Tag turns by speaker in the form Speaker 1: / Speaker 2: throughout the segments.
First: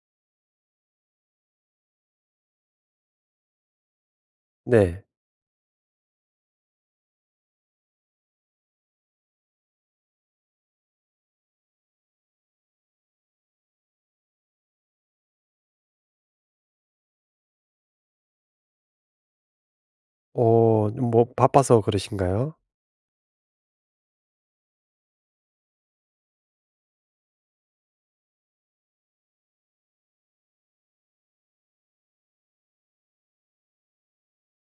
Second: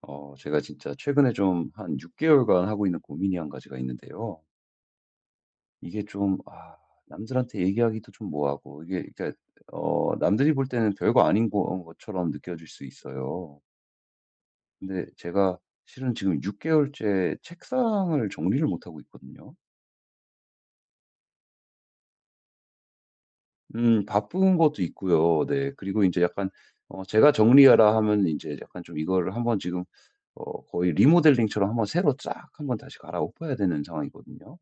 Speaker 1: 제가 진짜 최근에 좀 한 6개월간 하고 있는 고민이 한 가지가 있는데요.
Speaker 2: 네.
Speaker 1: 이게 좀, 남들한테 얘기하기도 좀 뭐하고, 이게, 그러니까, 남들이 볼 때는 별거 아닌 것처럼 느껴질 수 있어요. 근데 제가 실은 지금 6개월째 책상을 정리를 못하고 있거든요.
Speaker 2: 뭐 바빠서 그러신가요?
Speaker 1: 바쁜 것도 있고요. 네. 그리고 이제 약간, 제가 정리하라 하면 이제 약간 좀 이거를 한번 지금, 거의 리모델링처럼 한번 새로 쫙 한번 다시 갈아엎어야 되는 상황이거든요.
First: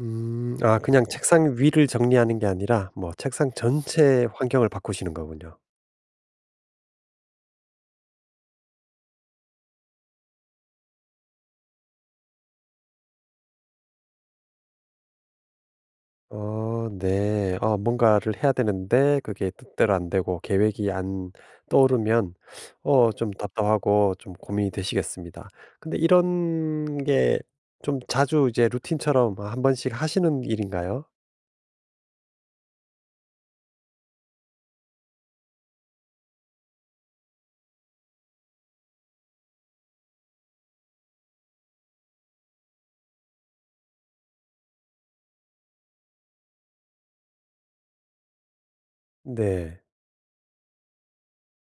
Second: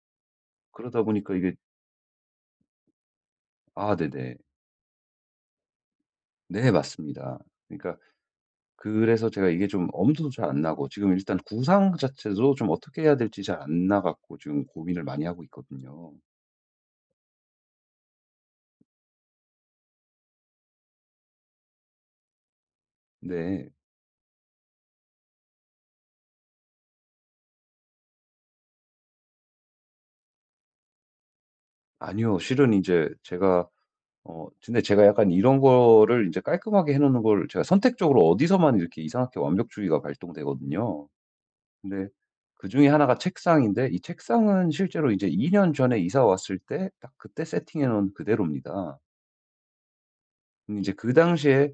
Speaker 2: 음. 아,
Speaker 1: 그러다
Speaker 2: 그냥
Speaker 1: 보니까 이게
Speaker 2: 책상 위를 정리하는 게 아니라 뭐 책상 전
Speaker 1: 아
Speaker 2: 체
Speaker 1: 네네.
Speaker 2: 환경을 바꾸시는 거군요.
Speaker 1: 네 맞습니다. 그러니까 그래서 제가 이게 좀 엄두도 잘 안 나고 지금 일단 구상 자체도 좀 어떻게 해야 될지 잘 안 나 갖고 지금 고민을 많이 하고 있거든요.
Speaker 2: 네. 뭔가를 해야 되는데 그게 뜻대로 안 되고 계획이 안 떠오르면 좀
Speaker 1: 네.
Speaker 2: 답답하고 좀 고민이 되시겠습니다. 근데 이런 게 좀 자주 이제 루틴처럼 한 번씩 하시는 일인가요?
Speaker 1: 아니요. 실은 이제 제가 근데 제가 약간 이런 거를 이제 깔끔하게 해 놓는 걸 제가 선택적으로 어디서만 이렇게 이상하게 완벽주의가 발동되거든요. 근데 그중에 하나가 책상인데 이 책상은 실제로 이제 이제2 년 전에 이사 왔을 때 딱 그때 세팅해 놓은 그대로입니다.
Speaker 2: 네.
Speaker 1: 근데 제그 당시에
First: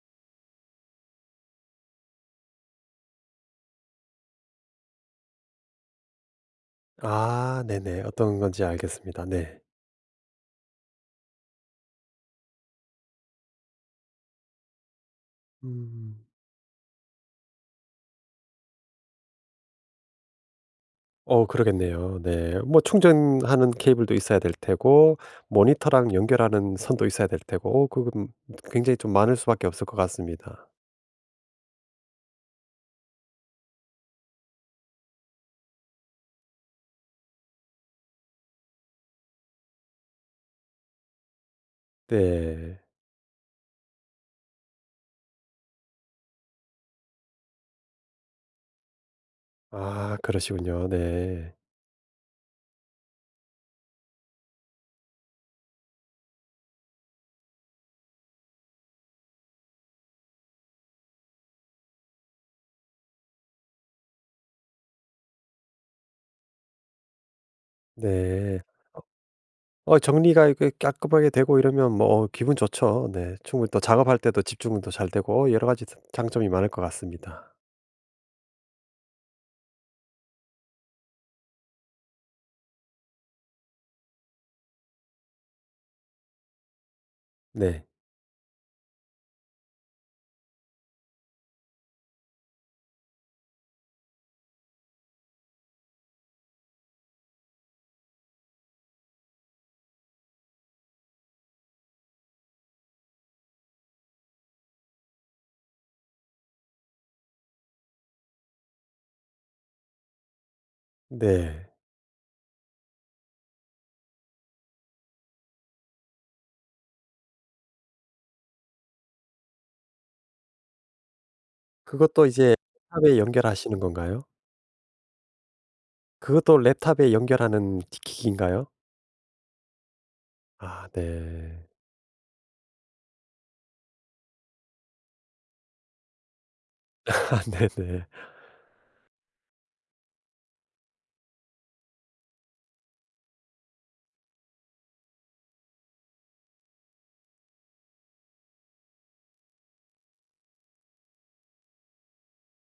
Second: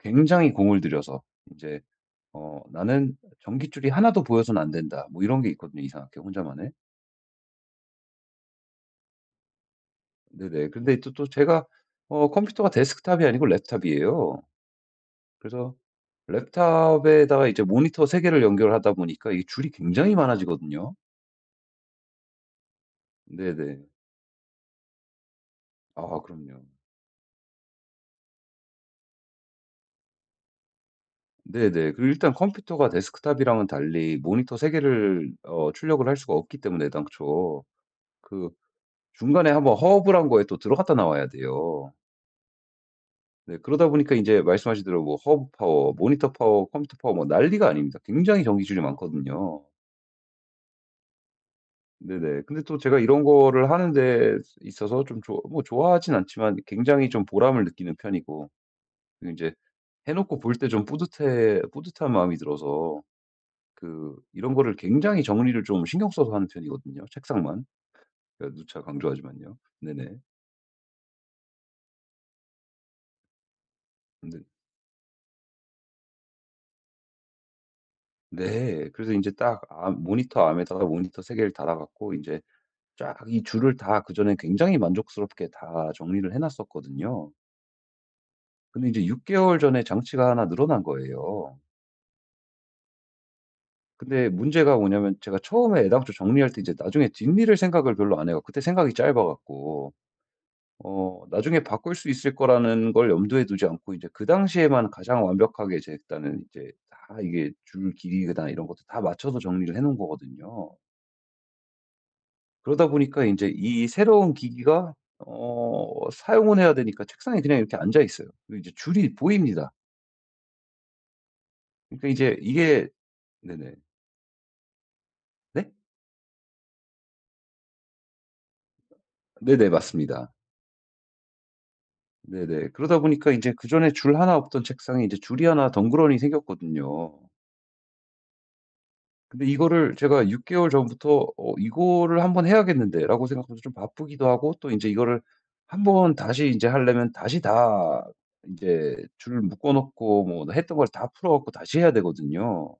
Speaker 1: 굉장히 공을 들여서 이제 "나는 전깃줄이 하나도 보여서는 안 된다." 뭐 이런 게 있거든요, 이상하게 혼자만의.
Speaker 2: 아 네네. 어떤 건지 알겠습니다. 네.
Speaker 1: 네네. 근데 또 제가 컴퓨터가 데스크탑이 아니고 랩탑이에요. 그래서
Speaker 2: 음.
Speaker 1: 랩탑에다가 이제 모니터 세 개를 연결하다 보니까 이 줄이 굉장히 많아지거든요.
Speaker 2: 그러겠네요. 네. 뭐 충전하는
Speaker 1: 네네.
Speaker 2: 케이블도 있어야 될 테고 모니터랑
Speaker 1: 아 그럼요.
Speaker 2: 연결하는 선도 있어야 될 테고 그건 굉장히 좀 많을 수밖에 없을 것 같습니다.
Speaker 1: 네네. 그리고 일단 컴퓨터가 데스크탑이랑은 달리 모니터 세 개를 출력을 할 수가 없기 때문에 당초 그 중간에 한번 허브란 거에 또 들어갔다 나와야 돼요.
Speaker 2: 네.
Speaker 1: 네. 그러다 보니까 이제 말씀하신 대로 뭐 허브 파워, 모니터 파워, 컴퓨터 파워 뭐 난리가 아닙니다. 굉장히 정기줄이 많거든요.
Speaker 2: 아 그러시군요. 네.
Speaker 1: 네네. 근데 또 제가 이런 거를 하는 데 있어서 좀 좋아 뭐 좋아하진 않지만 굉장히 좀 보람을 느끼는 편이고 그리고 제해 놓고 볼 때 좀 뿌듯해 뿌듯한 마음이 들어서 그 이런 거를 굉장히 정리를 좀 신경 써서 하는 편이거든요, 책상만. 제가
Speaker 2: 네.
Speaker 1: 누차 강조하지만요. 네네.
Speaker 2: 정리가 이렇게 깔끔하게 되고 이러면 뭐 기분 좋죠. 네. 충분히 또 작업할 때도
Speaker 1: 근데
Speaker 2: 집중도 잘 되고 여러 가지 장점이 많을 것 같습니다.
Speaker 1: 네. 그래서 이제 딱 암 모니터 암에다가 모니터 세 개를 달아 갖고 이제 쫙 이 줄을 다 그전에 굉장히 만족스럽게 다 정리를 해 놨었거든요.
Speaker 2: 네.
Speaker 1: 근데 이제 6 개월 전에 장치가 하나 늘어난 거예요. 근데 문제가 뭐냐면 제가 처음에 애당초 정리할 때 이제 나중에 뒷일을 생각을 별로 안 해요. 그때 생각이 짧아 갖고. 나중에 바꿀 수 있을 거라는 걸 염두에 두지 않고 이제 그 당시에만 가장 완벽하게 제 일단은 이제 다 이게 줄 길이 그다이런 것도 다 맞춰서 정리를 해 놓은 거거든요.
Speaker 2: 네.
Speaker 1: 그러다 보니까 이제 이 새로운 기기가 사용은 해야 되니까 책상에 그냥 이렇게 앉아 있어요. 그리고 이제 줄이 보입니다. 그러니까
Speaker 2: 그것도
Speaker 1: 이제
Speaker 2: 이제
Speaker 1: 이게
Speaker 2: 탑에
Speaker 1: 네네.
Speaker 2: 연결하시는 건가요?
Speaker 1: 네?
Speaker 2: 그것도 랩탑에 연결하는 기기인가요?
Speaker 1: 네네. 맞습니다.
Speaker 2: 아 네.
Speaker 1: 네네. 그러다 보니까 이제 그전에 줄 하나 없던 책상에 이제 줄이 하나 덩그러니 생겼거든요.
Speaker 2: 아 네네.
Speaker 1: 근데 이거를 제가 6 개월 전부터 '어 이거를 한번 해야겠는데.'라고 생각하면서 좀 바쁘기도 하고 또 이제 이거를 한번 다시 이제 하려면 다시 다 이제 줄 묶어 놓고 뭐 했던 걸 다 풀어 갖고 다시 해야 되거든요.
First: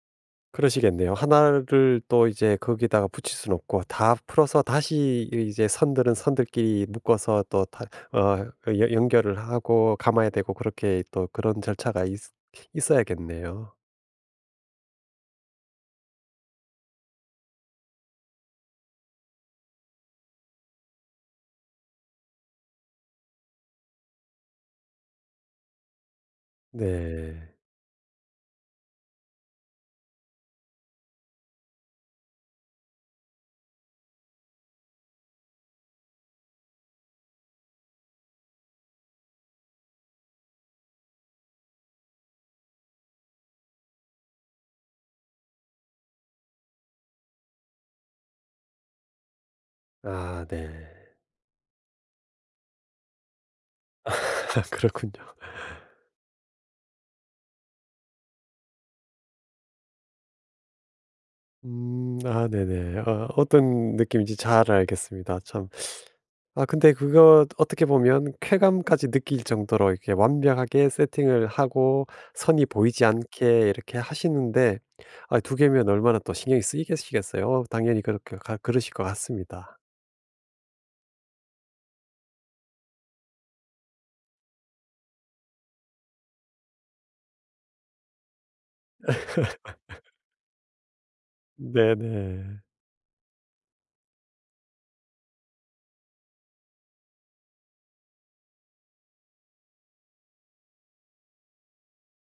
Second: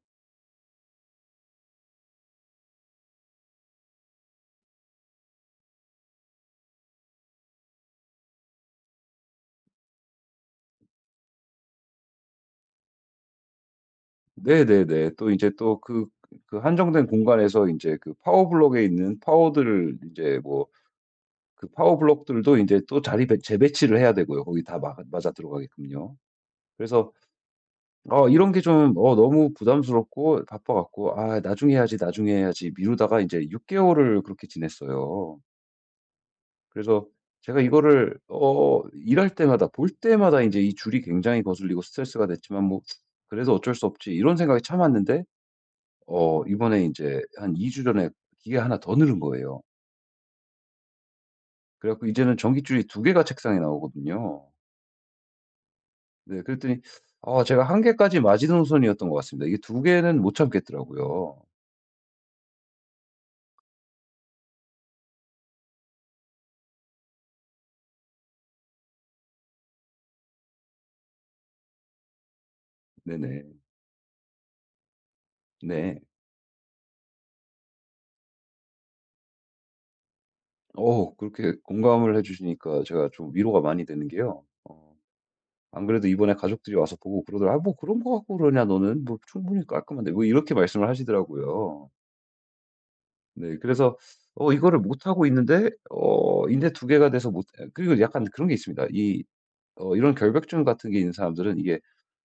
Speaker 2: 그러시겠네요. 하나를 또 이제 거기다가 붙일 수는 없고 다 풀어서 다시 이제 선들은 선들끼리 묶어서 또 다 어 여 연결을 하고 감아야 되고 그렇게 또 그런 절차가 있 있어야겠네요.
Speaker 1: 네네네. 또 이제 또 그 한정된 공간에서 이제 그 파워 블록에 있는 파워들을 이제 뭐 그 파워 블록들도 이제 또 자리 배 재배치를 해야 되고요. 거기 다 맞아 들어가게끔요. 그래서
Speaker 2: 네.
Speaker 1: 이런 게 좀 너무 부담스럽고 바빠 갖고 '아 나중에 해야지, 나중에 해야지.' 미루다가 이제6 개월을 그렇게 지냈어요. 그래서 제가 이거를 일할 때마다 볼 때마다 이제 이 줄이 굉장히 거슬리고 스트레스가 됐지만 뭐 '그래도 어쩔 수 없지.' 이런 생각이 참았는데 이번에 이제한 2주 전에 기계 하나 더 늘은 거예요.
Speaker 2: 아 네.
Speaker 1: 그래 갖고 이제는 전깃줄이 두 개가 책상에 나오거든요.
Speaker 2: 그렇군요.
Speaker 1: 네 그랬더니 아 제가 한 개까지 마지노선이었던 것 같습니다. 이게 두 개는 못 참겠더라고요.
Speaker 2: 음. 아 네네. 어떤 느낌인지 잘 알겠습니다. 참. 아 근데 그거 어떻게 보면 쾌감까지 느낄 정도로 이렇게 완벽하게 세팅을 하고 선이 보이지
Speaker 1: 네네.
Speaker 2: 않게 이렇게 하시는데 아 두 개면
Speaker 1: 네.
Speaker 2: 얼마나 또 신경이 쓰이겠시겠어요. 당연히 그렇게 가 그러실 것 같습니다.
Speaker 1: 그렇게 공감을 해 주시니까 제가 좀 위로가 많이 되는 게요. 안 그래도 이번에 가족들이 와서 보고 그러더라 "아 뭐 그런 거 갖고 그러냐 너는. 뭐 충분히 깔끔한데." 뭐 이렇게 말씀을 하시더라고요.
Speaker 2: 네네. 네.
Speaker 1: 네. 그래서 이거를 못하고 있는데 인대 두 개가 돼서 못 그리고 약간 그런 게 있습니다. 이 어 이런 결벽증 같은 게 있는 사람들은 이게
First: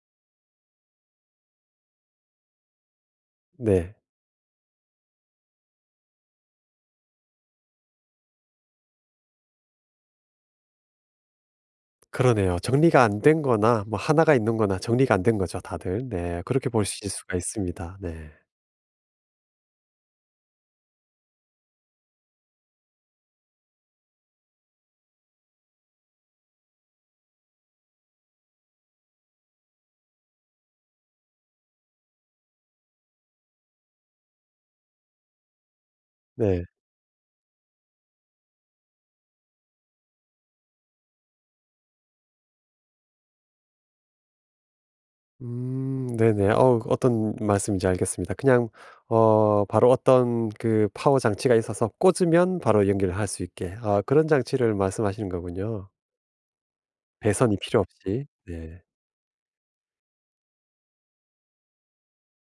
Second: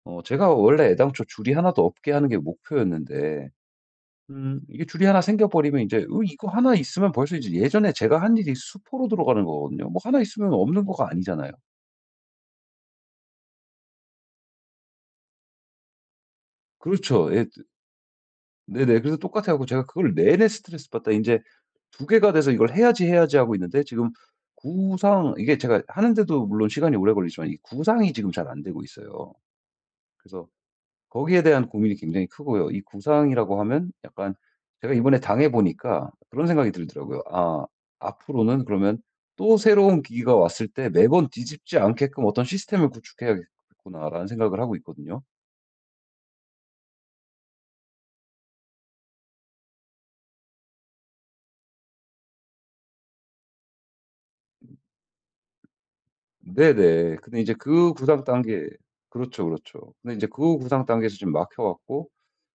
Speaker 1: 제가 원래 애당초 줄이 하나도 없게 하는 게 목표였는데
Speaker 2: 네.
Speaker 1: 이게 줄이 하나 생겨 버리면 인제 으 이거 하나 있으면 벌써 이제 예전에 제가 한 일이 수포로 들어가는 거거든요. 뭐 하나 있으면 없는 거가 아니잖아요.
Speaker 2: 그러네요. 정리가 안 된 거나 뭐 하나가 있는 거나 정리가 안 된 거죠 다들. 네. 그렇게 보실
Speaker 1: 그렇죠.
Speaker 2: 수가
Speaker 1: 예.
Speaker 2: 있습니다. 네.
Speaker 1: 네네. 그래서 똑같아 갖고 제가 그걸 내내 스트레스 받다 인제 두 개가 돼서 이걸 해야지, 해야지 하고 있는데 지금 구상 이게 제가 하는데도 물론 시간이 오래 걸리지만 이 구상이 지금 잘 안 되고 있어요. 그래서 거기에 대한 고민이 굉장히 크고요. 이 구상이라고 하면 약간 제가 이번에 당해 보니까 그런
Speaker 2: 네.
Speaker 1: 생각이 들더라고요. '아 앞으로는 그러면 또 새로운 기기가 왔을 때 매번 뒤집지 않게끔 어떤 시스템을 구축해야겠구나.'라는 생각을 하고 있거든요.
Speaker 2: 네네. 어떤 말씀인지 알겠습니다. 그냥 바로 어떤 그 파워 장치가 있어서 꽂으면 바로 연결할 수 있게 아 그런 장치를 말씀하시는 거군요.
Speaker 1: 네네. 근데 이제
Speaker 2: 배선이 필요
Speaker 1: 그 구상
Speaker 2: 없이.
Speaker 1: 단계
Speaker 2: 네.
Speaker 1: 그렇죠, 그렇죠. 근데 인제 그 구상 단계에서 지금 막혀 갖고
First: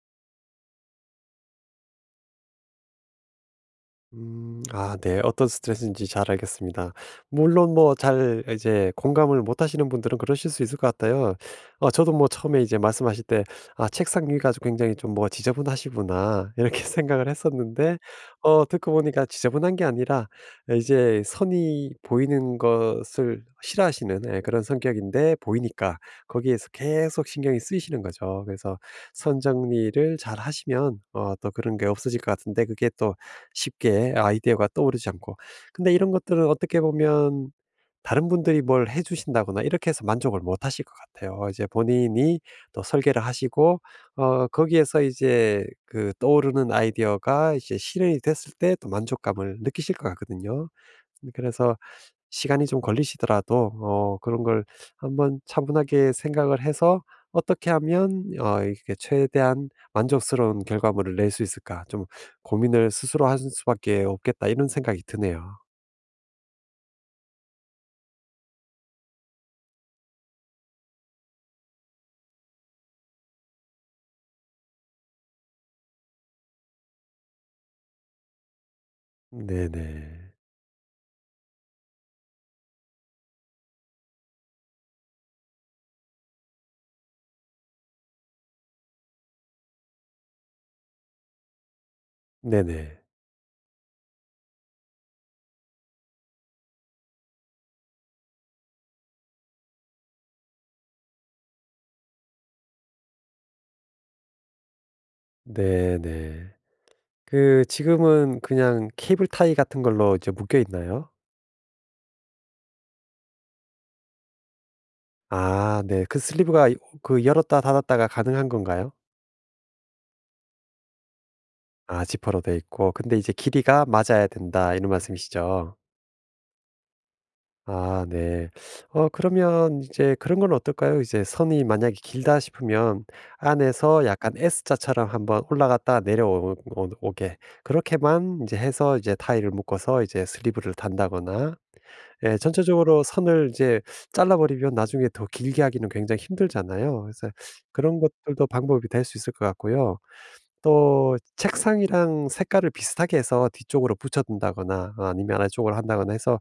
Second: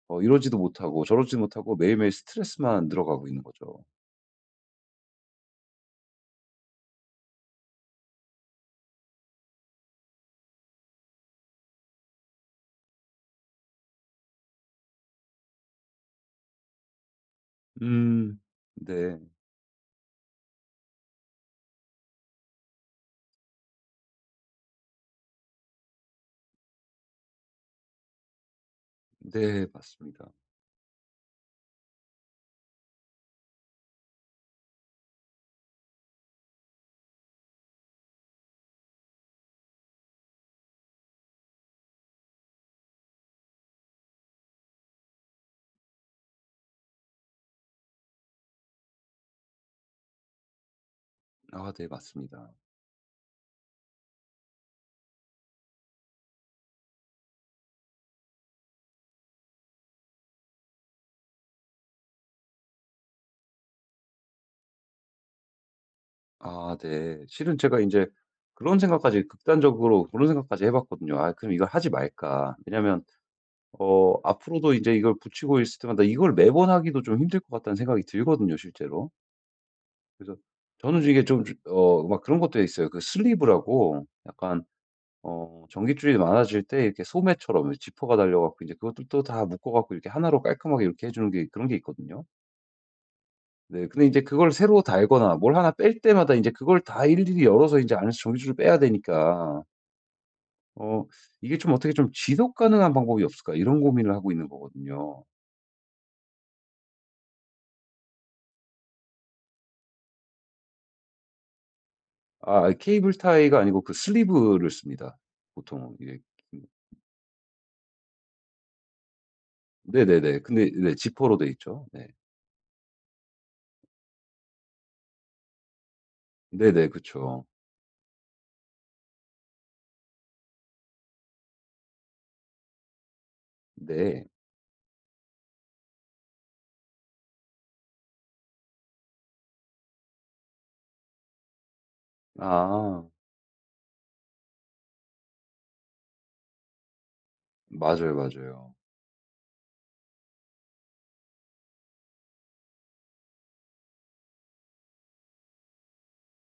Speaker 1: 이러지도 못하고 저러지도 못하고 매일매일 스트레스만 늘어가고 있는 거죠.
Speaker 2: 음. 아 네. 어떤 스트레스인지 잘 알겠습니다. 물론 뭐 잘 이제 공감을 못 하시는 분들은 그러실 수 있을 것 같아요. 저도 뭐 처음에 이제 말씀하실 때 '아 책상 위가 좀 굉장히 좀 뭐 지저분하시구나.' 이렇게 생각을 했었는데
Speaker 1: 음.
Speaker 2: 듣고
Speaker 1: 네.
Speaker 2: 보니까 지저분한 게 아니라 이제 선이 보이는 것을 싫어하시는 예 그런 성격인데 보이니까 거기에서 계속 신경이 쓰이시는 거죠. 그래서 선
Speaker 1: 네
Speaker 2: 정리를
Speaker 1: 맞습니다.
Speaker 2: 잘 하시면 또 그런 게 없어질 것 같은데 그게 또 쉽게 아이디어가 떠오르지 않고. 근데 이런 것들은 어떻게 보면 다른 분들이 뭘 해 주신다거나 이렇게 해서 만족을 못 하실 것 같아요. 이제 본인이 또 설계를 하시고 거기에서 이제 그 떠오르는 아이디어가 이제 실현이 됐을 때 또 만족감을 느끼실 것 같거든요.
Speaker 1: 아
Speaker 2: 그래서
Speaker 1: 네 맞습니다.
Speaker 2: 시간이 좀 걸리시더라도 그런 걸 한번 차분하게 생각을 해서 '어떻게 하면 이렇게 최대한 만족스러운 결과물을 낼 수 있을까.' 좀 고민을 스스로 할 수밖에 없겠다.' 이런 생각이 드네요.
Speaker 1: 아 네. 실은 제가 인제 그런 생각까지 극단적으로 그런 생각까지 해 봤거든요. '아 그럼 이걸 하지 말까.' 왜냐면 앞으로도 인제 이걸 붙이고 있을 때마다 이걸 매번 하기도 좀 힘들 것 같다는 생각이 들거든요 실제로.
Speaker 2: 네네.
Speaker 1: 그래서 저는 이게 좀 막 그런 것도 있어요. 그 슬리브라고 약간 전깃줄이 많아질 때 이렇게 소매처럼 지퍼가 달려 갖고 이제 그것들도 다 묶어 갖고 이렇게 하나로 깔끔하게 이렇게 해 주는 게 그런 게 있거든요.
Speaker 2: 네네.
Speaker 1: 네. 근데 이제 그걸 새로 달거나 뭘 하나 뺄 때마다 이제 그걸 다 일일이 열어서 이제 안에서 전깃줄을 빼야 되니까 어 '이게 좀 어떻게 좀 지속 가능한 방법이 없을까?' 이런 고민을 하고 있는 거거든요.
Speaker 2: 네네. 그 지금은 그냥 케이블 타이 같은 걸로 이제 묶여 있나요?
Speaker 1: 아 케이블 타이가 아니고 그 슬리브를 씁니다.
Speaker 2: 아
Speaker 1: 보통
Speaker 2: 네.
Speaker 1: 이게
Speaker 2: 그
Speaker 1: 음
Speaker 2: 슬리브가 이 그 열었다 닫았다가 가능한 건가요?
Speaker 1: 네네네. 근데 네 지퍼로 돼 있죠.
Speaker 2: 아
Speaker 1: 네.
Speaker 2: 지퍼로 돼 있고 근데 이제 "길이가 맞아야 된다." 이런 말씀이시죠?
Speaker 1: 네네. 그쵸.
Speaker 2: 아 네. 그러면 이제 그런 건 어떨까요? 이제 선이 만약에 길다 싶으면 안에서
Speaker 1: 네.
Speaker 2: 약간 S자처럼 한번 올라갔다 내려오 게 그렇게만 이제 해서 이제 타일을 묶어서 이제 슬리브를 단다거나 예 전체적으로
Speaker 1: 아.
Speaker 2: 선을 이제 잘라 버리면 나중에 더 길게 하기는 굉장히 힘들잖아요. 그래서 그런
Speaker 1: 맞아요,
Speaker 2: 것들도
Speaker 1: 맞아요.
Speaker 2: 방법이 될 수 있을 것 같고요. 또 책상이랑 색깔을 비슷하게 해서 뒤쪽으로 붙여 둔다거나 아니면 아래쪽으로 한다거나 해서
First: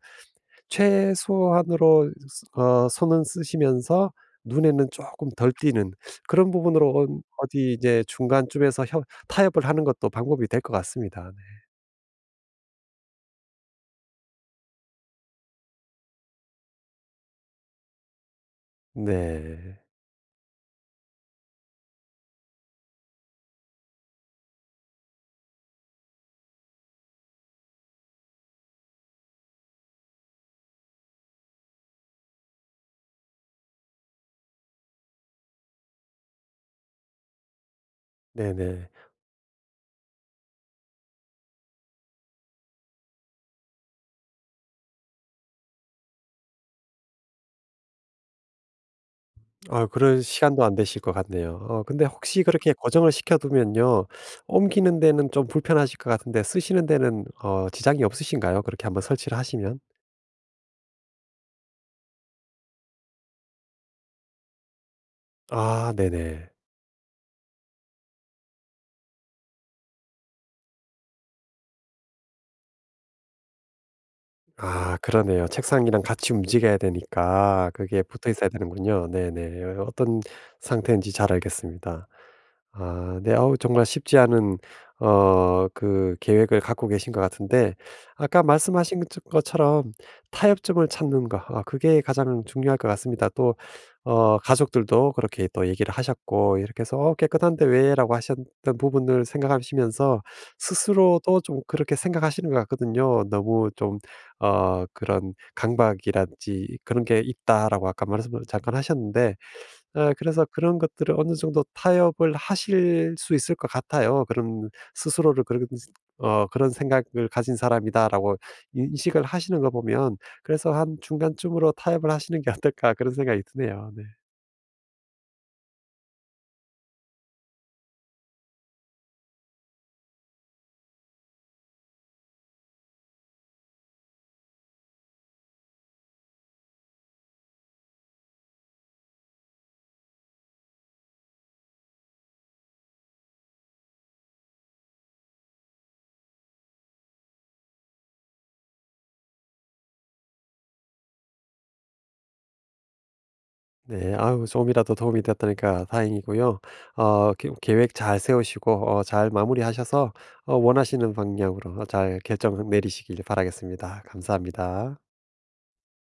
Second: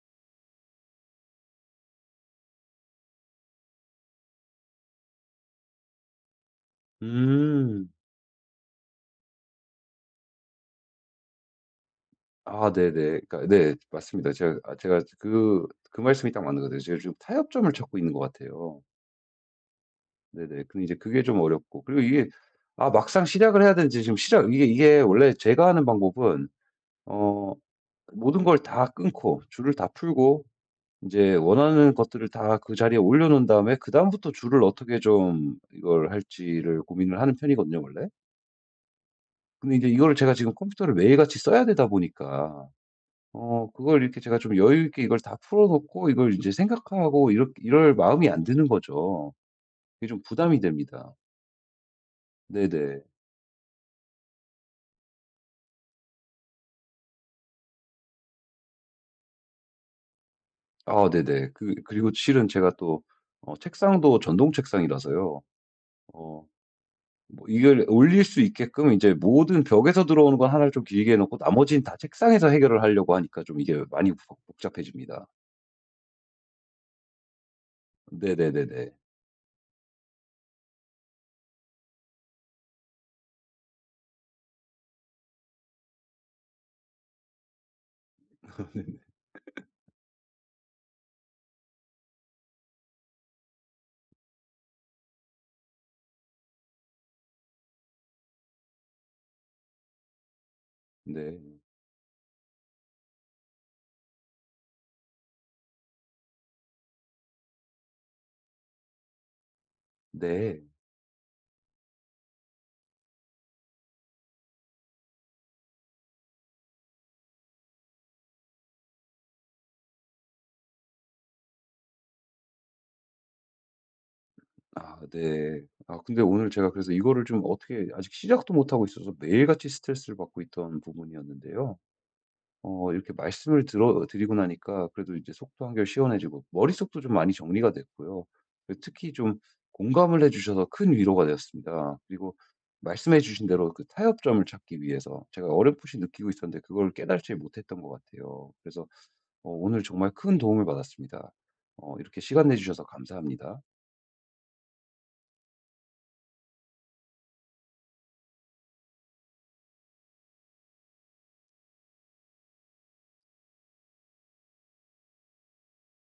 Speaker 2: 최소한으로 손은 쓰시면서 눈에는 조금 덜 띄는 그런 부분으로 온 어디
Speaker 1: 음.
Speaker 2: 이제 중간쯤에서 협 타협을 하는 것도 방법이 될 것 같습니다.
Speaker 1: 아 네네. 그러니까 네 맞습니다. 제가 그 말씀이 딱 맞는 것 같아요. 제가 지금 타협점을 찾고 있는 것 같아요.
Speaker 2: 네.
Speaker 1: 네네. 근데 이제 그게 좀 어렵고 그리고 이게 아 막상 시작을 해야 되는지 지금 시작 이게 원래 제가 하는 방법은 어 모든 걸 다 끊고 줄을 다 풀고 이제 원하는 것들을 다 그 자리에 올려 놓은 다음에 그다음부터 줄을 어떻게 좀 이걸 할지를 고민을 하는 편이거든요 원래.
Speaker 2: 네네.
Speaker 1: 근데 이제 이거를 제가 지금 컴퓨터를 매일같이 써야 되다 보니까 그걸 이렇게 제가 좀 여유 있게 이걸 다 풀어 놓고 이걸 이제 생각하고 이렇 이럴 마음이 안 드는 거죠.
Speaker 2: 아
Speaker 1: 그게 좀
Speaker 2: 그럴
Speaker 1: 부담이
Speaker 2: 시간도 안 되실 것
Speaker 1: 됩니다.
Speaker 2: 같네요. 근데 혹시 그렇게
Speaker 1: 네네.
Speaker 2: 고정을 시켜 두면요. 옮기는 데는 좀 불편하실 것 같은데 쓰시는 데는 지장이 없으신가요? 그렇게 한번 설치를 하시면?
Speaker 1: 아 네네. 그 그리고 실은 제가 또 책상도 전동 책상이라서요.
Speaker 2: 아
Speaker 1: 어
Speaker 2: 네네.
Speaker 1: 뭐 이걸 올릴 수 있게끔 이제 모든 벽에서 들어오는 건 하나를 좀 길게 해 놓고 나머지는 다 책상에서 해결을 하려고 하니까 좀 이게 많이 복
Speaker 2: 아
Speaker 1: 복잡해집니다.
Speaker 2: 그러네요. 책상이랑 같이 움직여야 되니까 그게 붙어 있어야
Speaker 1: 네네네네.
Speaker 2: 되는군요. 네네. 어떤 상태인지 잘 알겠습니다. 아 네. 어우 정말 쉽지 않은 어 그 계획을 갖고 계신 것 같은데 아까 말씀하신 것처럼 타협점을 찾는 거 아 그게 가장 중요할 것 같습니다. 또 가족들도 그렇게 또 얘기를 하셨고 이렇게 해서 "어 깨끗한데 왜?" 라고 하셨던 부분을 생각하시면서 스스로도
Speaker 1: 네.
Speaker 2: 좀 그렇게 생각하시는 것 같거든요. 너무 좀 그런 강박이라든지 그런 게 있다라고 아까 말씀을 잠깐 하셨는데 아 그래서
Speaker 1: 네.
Speaker 2: 그런 것들을 어느 정도 타협을 하실 수 있을 것 같아요. 그런 스스로를 그런 생각을 가진 사람이다라고 인식을 하시는 거 보면 그래서 한 중간쯤으로 타협을 하시는 게 어떨까 그런 생각이 드네요. 네.
Speaker 1: 아 네. 아 근데 오늘 제가 그래서 이거를 좀 어떻게 아직 시작도 못하고 있어서 매일같이 스트레스를 받고 있던 부분이었는데요. 이렇게 말씀을 들어 드리고 나니까 그래도 이제 속도 한결 시원해지고 머릿속도 좀 많이 정리가 됐고요. 그 특히 좀 공감을 해 주셔서 큰 위로가 되었습니다. 그리고 말씀해 주신 대로 그 타협점을 찾기 위해서 제가 어렴풋이 느끼고 있었는데 그걸 깨달지 못했던 것 같아요. 그래서 오늘 정말 큰 도움을 받았습니다. 이렇게 시간 내 주셔서 감사합니다.
Speaker 2: 네. 아유 조금이라도 도움이 되었다니까 다행이고요. 어 계 계획 잘 세우시고 잘 마무리하셔서 원하시는 방향으로 잘 결정 내리시길 바라겠습니다. 감사합니다.